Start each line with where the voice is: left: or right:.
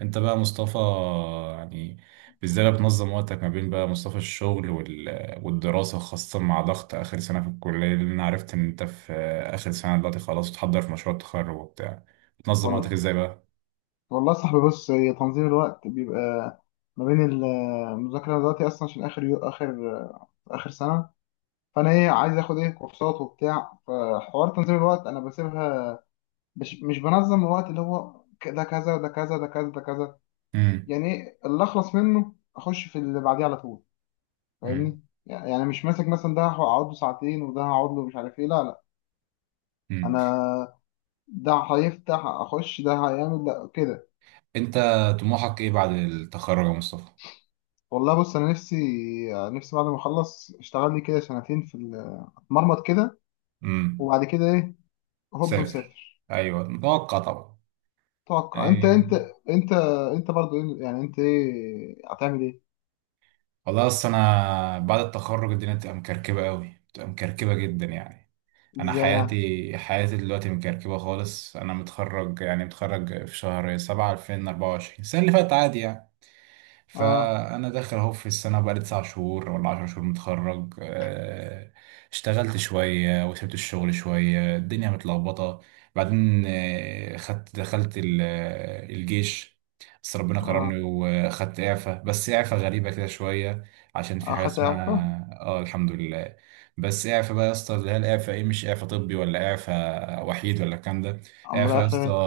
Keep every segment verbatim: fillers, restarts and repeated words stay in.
right: انت بقى مصطفى، يعني ازاي بقى بتنظم وقتك ما بين بقى مصطفى الشغل وال... والدراسة، خاصة مع ضغط آخر سنة في الكلية، لأن أنا عرفت إن أنت في آخر سنة دلوقتي خلاص، بتحضر في مشروع التخرج وبتاع. بتنظم وقتك
left: وال-
right: ازاي بقى؟
left: والله يا صاحبي، بص، هي تنظيم الوقت بيبقى ما بين ال- المذاكرة دلوقتي أصلا عشان آخر يو آخر آخر سنة. فأنا إيه عايز آخد إيه كورسات وبتاع، فحوار تنظيم الوقت أنا بسيبها. مش مش بنظم الوقت، اللي هو ك- ده كذا، ده كذا، ده كذا، ده كذا،
right: امم.
left: يعني إيه اللي أخلص منه أخش في اللي بعديه على طول.
right: امم.
left: فاهمني؟ يعني مش ماسك مثلا ده هقعد له ساعتين وده هقعد له مش عارف إيه. لا، لا،
right: امم.
left: أنا ده هيفتح أخش، ده هيعمل ده كده.
right: أنت طموحك ايه بعد التخرج يا مصطفى؟
left: والله بص، انا نفسي نفسي بعد ما اخلص اشتغل لي كده سنتين في ال- اتمرمط كده،
right: امم.
left: وبعد كده ايه، هوب
right: سافر،
left: مسافر.
right: أيوه متوقع طبعا.
left: توقع انت
right: ايه.
left: انت انت انت برضو. إيه- يعني انت ايه هتعمل ايه؟
right: والله أصل أنا بعد التخرج الدنيا بتبقى مكركبة أوي، بتبقى مكركبة جدا يعني. انا
left: ازاي يعني؟
right: حياتي حياتي دلوقتي مكركبه خالص. انا متخرج، يعني متخرج في شهر سبعة ألفين وأربعة وعشرين، السنه اللي فاتت عادي يعني.
left: اه،
right: فانا داخل اهو في السنه، بقالي تسع شهور ولا عشر شهور متخرج، آه، اشتغلت شويه وسبت الشغل شويه، الدنيا متلخبطه. بعدين آه، خدت دخلت ال- آه، الجيش، بس ربنا كرمني
left: اه،
right: واخدت اعفاء، بس اعفاء غريبه كده شويه. عشان في حاجه
left: اخدت
right: اسمها
left: اعفاء.
right: اه الحمد لله. بس اعفاء بقى يا اسطى، اللي هي الاعفاء ايه، مش اعفاء طبي ولا اعفاء وحيد ولا الكلام ده.
left: امال
right: اعفى يا
left: اعفاء
right: اسطى
left: ايه؟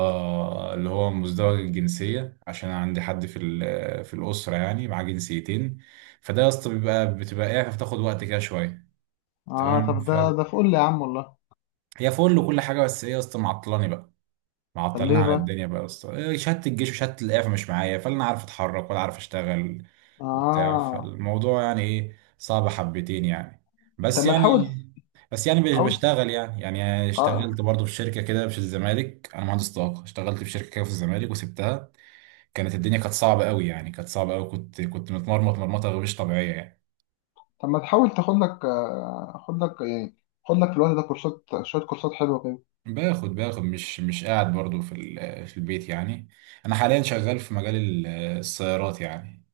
right: اللي هو مزدوج الجنسية، عشان أنا عندي حد في ال- في الأسرة يعني معاه جنسيتين. فده يا اسطى بيبقى بتبقى اعفى بتاخد وقت كده شوية.
left: اه،
right: تمام.
left: طب
right: ف-
left: ده ده فل يا عم والله.
right: هي فل وكل حاجة، بس ايه يا اسطى، معطلاني بقى،
left: طب
right: معطلين
left: ليه
right: عن
left: بقى؟
right: الدنيا بقى يا اسطى. إيه، شهاده الجيش وشهاده الاعفاء مش معايا، فلا انا عارف اتحرك ولا عارف اشتغل وبتاع.
left: اه،
right: فالموضوع يعني ايه، صعب حبتين يعني.
left: طب
right: بس
left: ما
right: يعني.
left: تحاول.
right: بس يعني بش-
left: حاول.
right: بشتغل يعني، يعني
left: اه،
right: اشتغلت برضه في شركه كده في الزمالك، انا مهندس طاقه، اشتغلت في شركه كده في الزمالك وسبتها. كانت الدنيا كانت صعبه قوي يعني، كانت صعبه قوي، كنت كنت متمرمط مرمطه مش طبيعيه يعني.
left: طب ما تحاول تاخد لك، آه، خد لك يعني، خد لك في الوقت ده كورسات، شويه كورسات حلوه كده.
right: باخد باخد مش مش قاعد برضه في ال- في البيت يعني. انا حاليا شغال في مجال ال- السيارات يعني.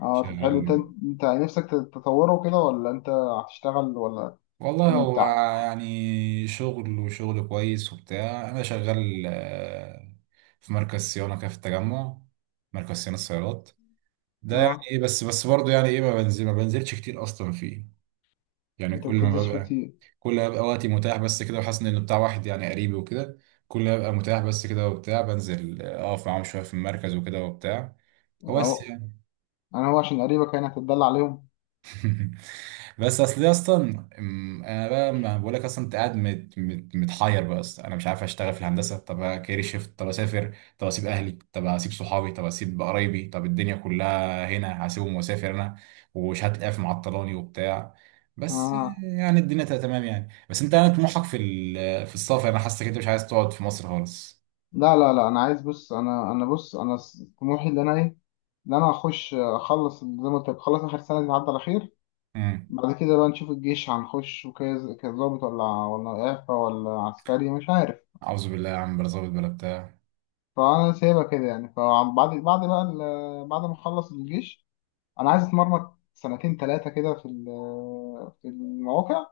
left: اه، طب حلو، انت،
right: شغال.
left: انت نفسك تطوره كده ولا انت هتشتغل، ولا
right: والله
left: يعني انت؟
right: هو يعني شغل وشغل كويس وبتاع، انا شغال، آه، في مركز صيانه كده في التجمع، مركز صيانه السيارات ده يعني
left: اه،
right: ايه. بس بس برضه يعني ايه، ما بنزل ما بنزلش كتير اصلا فيه. يعني
left: انت ما
right: كل ما
left: بتنزلش فيه
right: ببقى،
left: كتير؟
right: كل ما ببقى وقتي متاح بس كده، وحاسس ان اللي بتاع واحد يعني قريبي وكده. كل ما ببقى متاح بس كده وبتاع، بنزل آه، اقف معاهم شويه في المركز وكده وبتاع. هو
left: يعني
right: بس.
left: هو، انا هو عشان قريبك يعني هتتدلع عليهم؟
right: بس اصل يا اسطى، أم، انا بقى ما بقول لك اصلا، انت قاعد مت مت متحير بقى اصلا. انا مش عارف اشتغل في الهندسه، طب كارير شيفت، طب اسافر، طب اسيب اهلي، طب اسيب صحابي، طب اسيب قرايبي، طب الدنيا كلها هنا هسيبهم واسافر انا، وشهاده اف معطلاني وبتاع. بس
left: اه،
right: يعني الدنيا تبقى تمام يعني، بس انت، انا طموحك في ال- في السفر، انا حاسسك انت مش عايز تقعد في مصر خالص.
left: لا، لا، لا، انا عايز، بص، انا انا بص، انا س- طموحي، اللي انا ايه اللي انا هخش اخلص زي ما قلت لك، اخلص اخر سنه دي تعدي على خير.
right: امم.
left: بعد كده بقى نشوف الجيش، هنخش وكذا كظابط ولا ولا اعفاء ولا عسكري مش عارف.
right: اعوذ بالله يا عم، بلا ظابط بلا بتاع.
left: فانا سايبها كده يعني. فبعد بعد بقى ال- بعد ما اخلص الجيش، انا عايز اتمرمط سنتين ثلاثه كده في ال- في المواقع.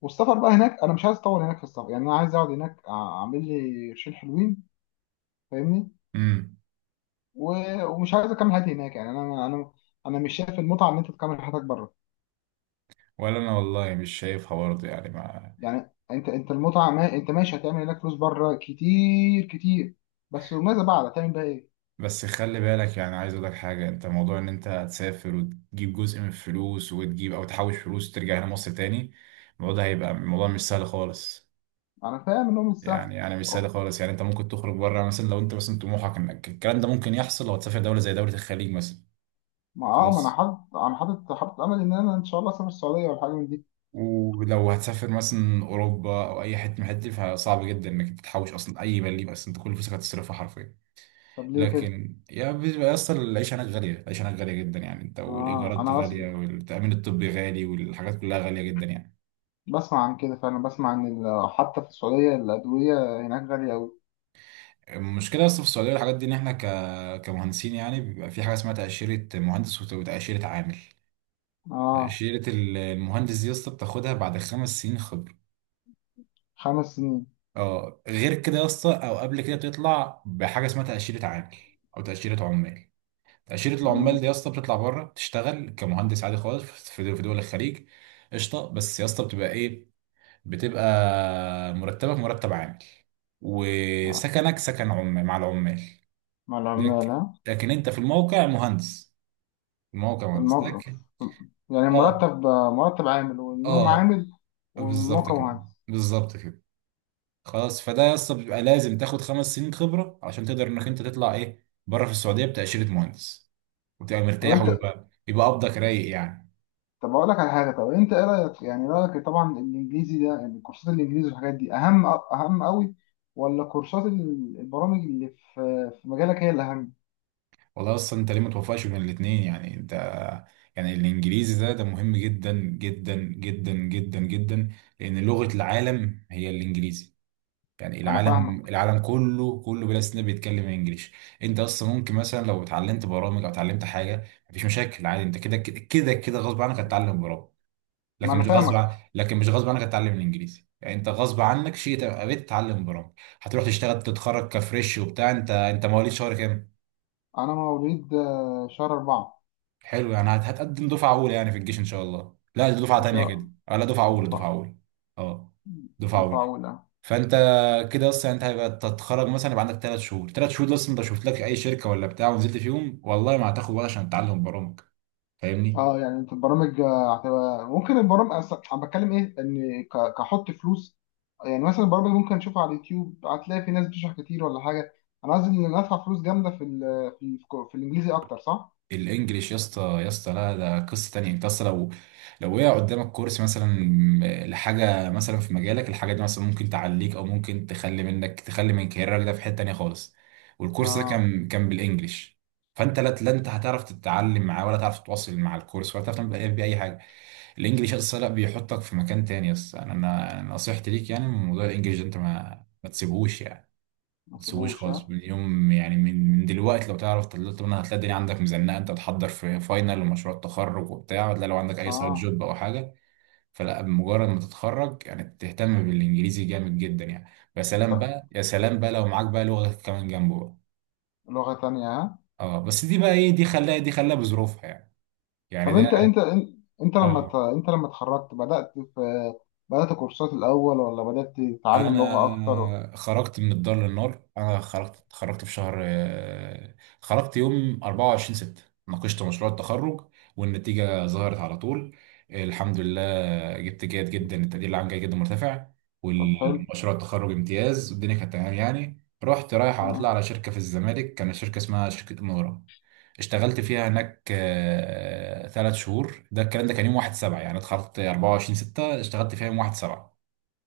left: والسفر بقى هناك، انا مش عايز اطول هناك في السفر، يعني انا عايز اقعد هناك أع- اعمل لي قرشين حلوين. فاهمني؟
right: امم.
left: و- ومش عايز اكمل حياتي هناك، يعني انا، انا انا مش شايف المتعه ان انت تكمل حياتك بره.
right: ولا انا والله مش شايفها برضه يعني ما.
left: يعني انت انت المتعه، ما انت ماشي هتعمل هناك فلوس بره كتير كتير، بس وماذا بعد؟ هتعمل بقى ايه؟
right: بس خلي بالك يعني، عايز اقول لك حاجه، انت موضوع ان انت تسافر وتجيب جزء من الفلوس، وتجيب او تحوش فلوس وترجع هنا مصر تاني، الموضوع ده هيبقى الموضوع مش سهل خالص.
left: انا فاهم انهم مش سهل.
right: يعني انا مش سهل خالص يعني، انت ممكن تخرج بره مثلا، لو انت مثلا طموحك انك الكلام ده ممكن يحصل لو هتسافر دوله زي دوله الخليج مثلا،
left: ما اه ما انا
right: خلاص.
left: حاطط انا حاطط حاطط امل ان انا ان شاء الله اسافر السعوديه ولا حاجه من دي.
right: ولو هتسافر مثلا اوروبا او اي حته من الحتت دي، فصعب جدا انك تحوش اصلا اي مليم، اصلا انت كل فلوسك هتصرفها حرفيا.
left: طب ليه كده؟
right: لكن يا بيبقى اصلا العيشه هناك غاليه، العيشه هناك غاليه جدا يعني، انت
left: اه
right: والايجارات
left: انا
right: غاليه والتامين الطبي غالي والحاجات كلها غاليه جدا يعني.
left: بسمع عن كده فعلا، بسمع عن ال- حتى في السعودية الأدوية هناك غالية أوي.
right: المشكله اصلا في السعوديه والحاجات دي، ان احنا ك... كمهندسين يعني بيبقى في حاجه اسمها تاشيره مهندس وت- وتاشيره عامل.
left: آه.
right: تاشيره ال- المهندس دي يا اسطى بتاخدها بعد خمس سنين خبره.
left: خمس سنين.
right: اه غير كده يا اسطى او قبل كده، بتطلع بحاجه اسمها تاشيره عامل او تاشيره عمال. تاشيره العمال
left: مم.
right: دي يا اسطى بتطلع بره تشتغل كمهندس عادي خالص في في دول الخليج. قشطه. بس يا اسطى بتبقى ايه، بتبقى مرتبك مرتب عامل،
left: آه.
right: وسكنك سكن عمال مع العمال.
left: مع العمال،
right: لكن،
left: ها؟
right: لكن انت في الموقع مهندس، الموقع مهندس
left: المو...
right: لكن.
left: يعني
right: اه.
left: مرتب، مرتب عامل والنوم
right: اه.
left: عامل
right: بالظبط
left: والموقع
right: كده،
left: عامل.
right: بالظبط كده. خلاص، فده اصلا بيبقى لازم تاخد خمس سنين خبره عشان تقدر انك انت تطلع ايه بره في السعوديه بتاشيره مهندس، وتبقى
left: طب
right: مرتاح
left: أنت
right: ويبقى يبقى قبضك رايق يعني.
left: طب أقول لك على حاجة، طب أنت إيه رأيك، يعني رأيك طبعا الإنجليزي ده يعني، كورسات الإنجليزي والحاجات دي أهم، أهم أوي؟ ولا كورسات ال- البرامج اللي في في مجالك هي اللي أهم؟
right: والله اصلا انت ليه ما توفقش بين الاثنين، يعني انت يعني، الانجليزي ده ده مهم جدا جدا جدا جدا جدا، لان لغة العالم هي الانجليزي، يعني
left: أنا فاهمك.
right: العالم العالم كله كله بلا استثناء بيتكلم انجليش. انت اصلا ممكن مثلا لو اتعلمت برامج او اتعلمت حاجة، مفيش مشاكل عادي، انت كده كده كده كده غصب عنك هتتعلم برامج،
left: ما
right: لكن
left: أنا
right: مش غصب
left: فاهمك.
right: عن... لكن مش غصب عنك هتتعلم الانجليزي. يعني انت غصب عنك شيء تبقى بتتعلم برامج. هتروح تشتغل تتخرج كفريش وبتاع، انت انت مواليد شهر كام؟
left: أنا مواليد، آه، شهر أربعة.
right: حلو يعني هت- هتقدم دفعه اولى يعني في الجيش ان شاء الله. لا، دي دفعه
left: إن
right: تانيه
left: شاء
right: كده، آه، لا دفعه اولى دفعه
left: الله.
right: اولى، اه دفعه اولى.
left: مفعولة.
right: فانت كده اصلا انت هيبقى تتخرج مثلا يبقى عندك ثلاث شهور، ثلاث شهور ده اصلا انت شوف لك اي شركه ولا بتاع ونزلت فيهم، والله ما هتاخد وقت عشان تتعلم برامج، فاهمني.
left: اه يعني انت البرامج آه، هتبقى، ممكن البرامج أصلاً انا بتكلم ايه ان ك- كحط فلوس. يعني مثلا البرامج ممكن نشوفها على اليوتيوب، هتلاقي في ناس بتشرح كتير ولا حاجة. انا قصدي ان ندفع فلوس جامدة في ال، في, ال في الانجليزي اكتر، صح؟
right: الانجليش يا اسطى، يا اسطى لا ده قصه تانية، انت اصلا لو لو وقع قدامك كورس مثلا لحاجه مثلا في مجالك، الحاجه دي مثلا ممكن تعليك او ممكن تخلي منك، تخلي من كاريرك ده في حته تانية خالص، والكورس ده
left: اه.
right: كان كان بالانجليش، فانت لا لا انت هتعرف تتعلم معاه ولا تعرف تتواصل مع الكورس ولا تعرف تعمل باي حاجه. الانجليش اصلا لا بيحطك في مكان تاني يا اسطى. انا انا أنا نصيحتي ليك يعني من موضوع الانجليش ده، انت ما ما تسيبهوش يعني،
left: ما
right: تسويش
left: سيبوش،
right: خالص
left: ها؟
right: اليوم، يعني من من دلوقتي، لو تعرف تطلع منها، هتلاقي الدنيا عندك مزنقه انت تحضر في فاينل ومشروع تخرج وبتاع، لا لو عندك اي سايد
left: اه،
right: جوب او حاجه، فلا بمجرد ما تتخرج يعني تهتم بالانجليزي جامد جدا يعني. يا سلام
left: طب
right: بقى، يا سلام بقى لو معاك بقى لغه كمان جنبه بقى.
left: لغة تانية، ها؟
right: اه بس دي بقى ايه، دي خلاها دي خلاها بظروفها يعني. يعني
left: طب انت
right: ده
left: انت انت, انت لما ت-
right: اه.
left: انت لما اتخرجت، بدأت في بدأت كورسات الاول ولا بدأت تتعلم لغة اكتر؟
right: انا خرجت من الدار للنار، انا خرجت خرجت في شهر آه، خرجت يوم أربعة وعشرين ستة. ناقشت مشروع التخرج، والنتيجه ظهرت على طول، الحمد لله. جبت جيد جدا، التقدير العام جيد جدا مرتفع،
left: طب حلو.
right: والمشروع التخرج امتياز، والدنيا كانت تمام يعني. رحت رايح على طلع
left: تمام.
right: على شركه في الزمالك، كانت شركه اسمها شركه منورة، اشتغلت فيها هناك آه، ثلاث شهور. ده الكلام ده كان يوم واحد سبعة، يعني اتخرجت أربعة وعشرين ستة اشتغلت فيها يوم واحد سبعة.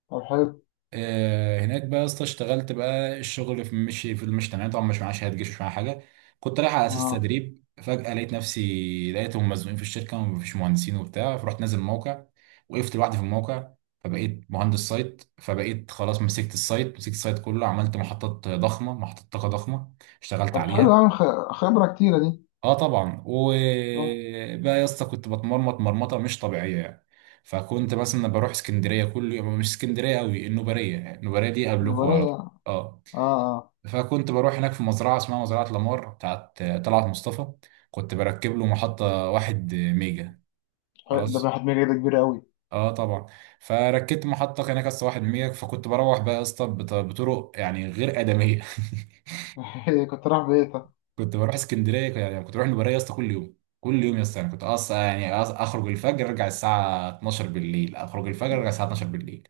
left: طب حلو.
right: آه، هناك بقى يا اسطى اشتغلت بقى، الشغل في مشي في المشي تمام طبعا، مش معايا شهاده جيش مش معايا حاجه، كنت رايح على اساس
left: اه،
right: تدريب، فجاه لقيت نفسي لقيتهم مزنوقين في الشركه ومفيش مهندسين وبتاع، فرحت نازل الموقع، وقفت لوحدي في الموقع. فبقيت مهندس سايت، فبقيت خلاص مسكت السايت، مسكت السايت كله، عملت محطات ضخمه، محطات طاقه ضخمه، اشتغلت
left: طب حلو،
right: عليها.
left: يعني خ- خبرة كتيرة دي.
right: اه طبعا،
left: اه.
right: وبقى يا اسطى كنت بتمرمط مرمطه مش طبيعيه يعني. فكنت مثلا بروح اسكندريه كل يوم، مش اسكندريه قوي النوباريه، يعني النوباريه دي قبلكم على
left: نورية.
right: طول. اه.
left: اه، اه.
right: فكنت بروح هناك في مزرعه اسمها مزرعه لامار بتاعت طلعت مصطفى، كنت بركب له محطه واحد ميجا،
left: حلو، ده
right: خلاص.
left: راحت مني، ده كبيرة أوي.
right: اه طبعا، فركبت محطه هناك يا اسطى واحد ميجا. فكنت بروح بقى يا اسطى بط- بطرق يعني غير ادميه.
left: كنت رايح بيتك.
right: كنت بروح اسكندريه ك- يعني كنت بروح البريه يا اسطى كل يوم، كل يوم يا اسطى يعني، كنت اصلا يعني أص- اخرج الفجر ارجع الساعه اتناشر بالليل، اخرج الفجر ارجع
left: ده،
right: الساعه اتناشر بالليل.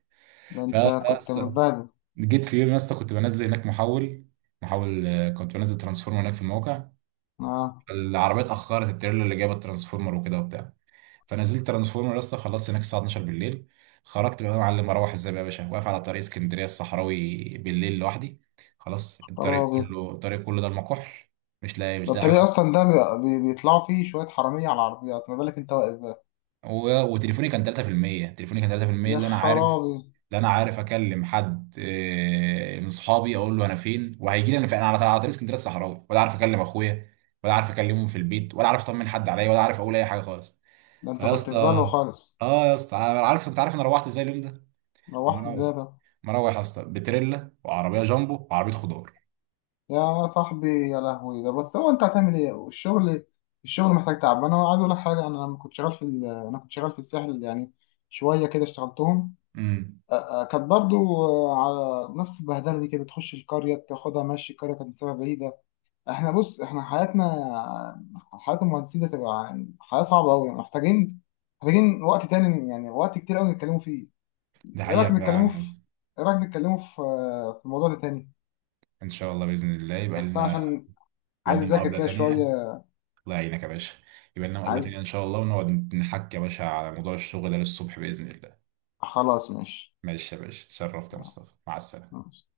left: ده أنت
right: فيا
left: كنت
right: اسطى
left: متبهدل.
right: جيت في يوم يا اسطى، كنت بنزل هناك محول، محول آه، كنت بنزل ترانسفورمر هناك في الموقع،
left: اه،
right: العربيه اتاخرت، التريلا اللي جايبه الترانسفورمر وكده وبتاع، فنزلت ترانسفورمر يا اسطى، خلصت هناك الساعه اتناشر بالليل. خرجت بقى يا معلم، اروح ازاي بقى يا باشا، واقف على طريق اسكندريه الصحراوي بالليل لوحدي، خلاص، الطريق
left: خرابي.
right: كله، الطريق كله ده المكحل، مش لاقي،
left: ده
right: مش لاقي حاجه.
left: الطريق أصلا ده بي- بي- بيطلعوا فيه شوية حرامية على العربيات، ما بالك أنت واقف بقى.
right: و- وتليفوني كان ثلاثة في المية، تليفوني كان ثلاثة بالمية
left: يا
right: اللي انا عارف،
left: خرابي.
right: اللي انا عارف اكلم حد آه، من صحابي اقول له انا فين وهيجي لي انا فين. انا على على طريق اسكندريه الصحراوي، ولا عارف اكلم اخويا، ولا عارف اكلمهم في البيت، ولا عارف اطمن حد عليا، ولا عارف اقول اي حاجه خالص.
left: ده أنت
right: فيا
left: كنت في
right: اسطى
left: بالو خالص.
right: اه يا اسطى، انا عارف انت عارف انا روحت ازاي اليوم ده،
left: روحت
right: مروح
left: إزاي ده؟
right: مروح يا اسطى بتريلا وعربيه جامبو وعربيه خضار.
left: يا صاحبي، يا لهوي، ده بس، هو أنت هتعمل إيه الشغل؟ الشغل محتاج تعب. أنا عايز أقول لك حاجة، أنا لما كنت شغال في ال... أنا كنت شغال في الساحل، يعني شوية كده اشتغلتهم.
right: امم.
left: آه، آه، كانت برضو آه، على نفس البهدله دي كده، تخش القريه تاخدها ماشي، القريه كانت مسافه بعيده. احنا بص، احنا حياتنا، حياه المهندسين ده تبقى يعني حياه صعبه قوي. محتاجين محتاجين وقت تاني يعني، وقت كتير قوي نتكلموا فيه.
right: دي
left: ايه رايك
right: حقيقه
left: نتكلموا
right: فعلا يا
left: في
right: اسطى.
left: ايه رايك نتكلموا في آه، في الموضوع ده تاني؟
right: ان شاء الله باذن الله يبقى
left: بس انا
right: لنا،
left: عشان
right: يبقى
left: عايز
right: لنا
left: اذاكر
right: مقابله
left: كده شويه.
right: تانيه. الله يعينك يا باشا. يبقى لنا مقابلة
left: عايز،
right: تانية إن شاء الله، ونقعد نحكي يا باشا على موضوع الشغل ده للصبح بإذن الله.
left: خلاص ماشي.
right: ماشي يا باشا، اتشرفت يا
left: آه،
right: مصطفى، مع السلامة.
left: ماشي.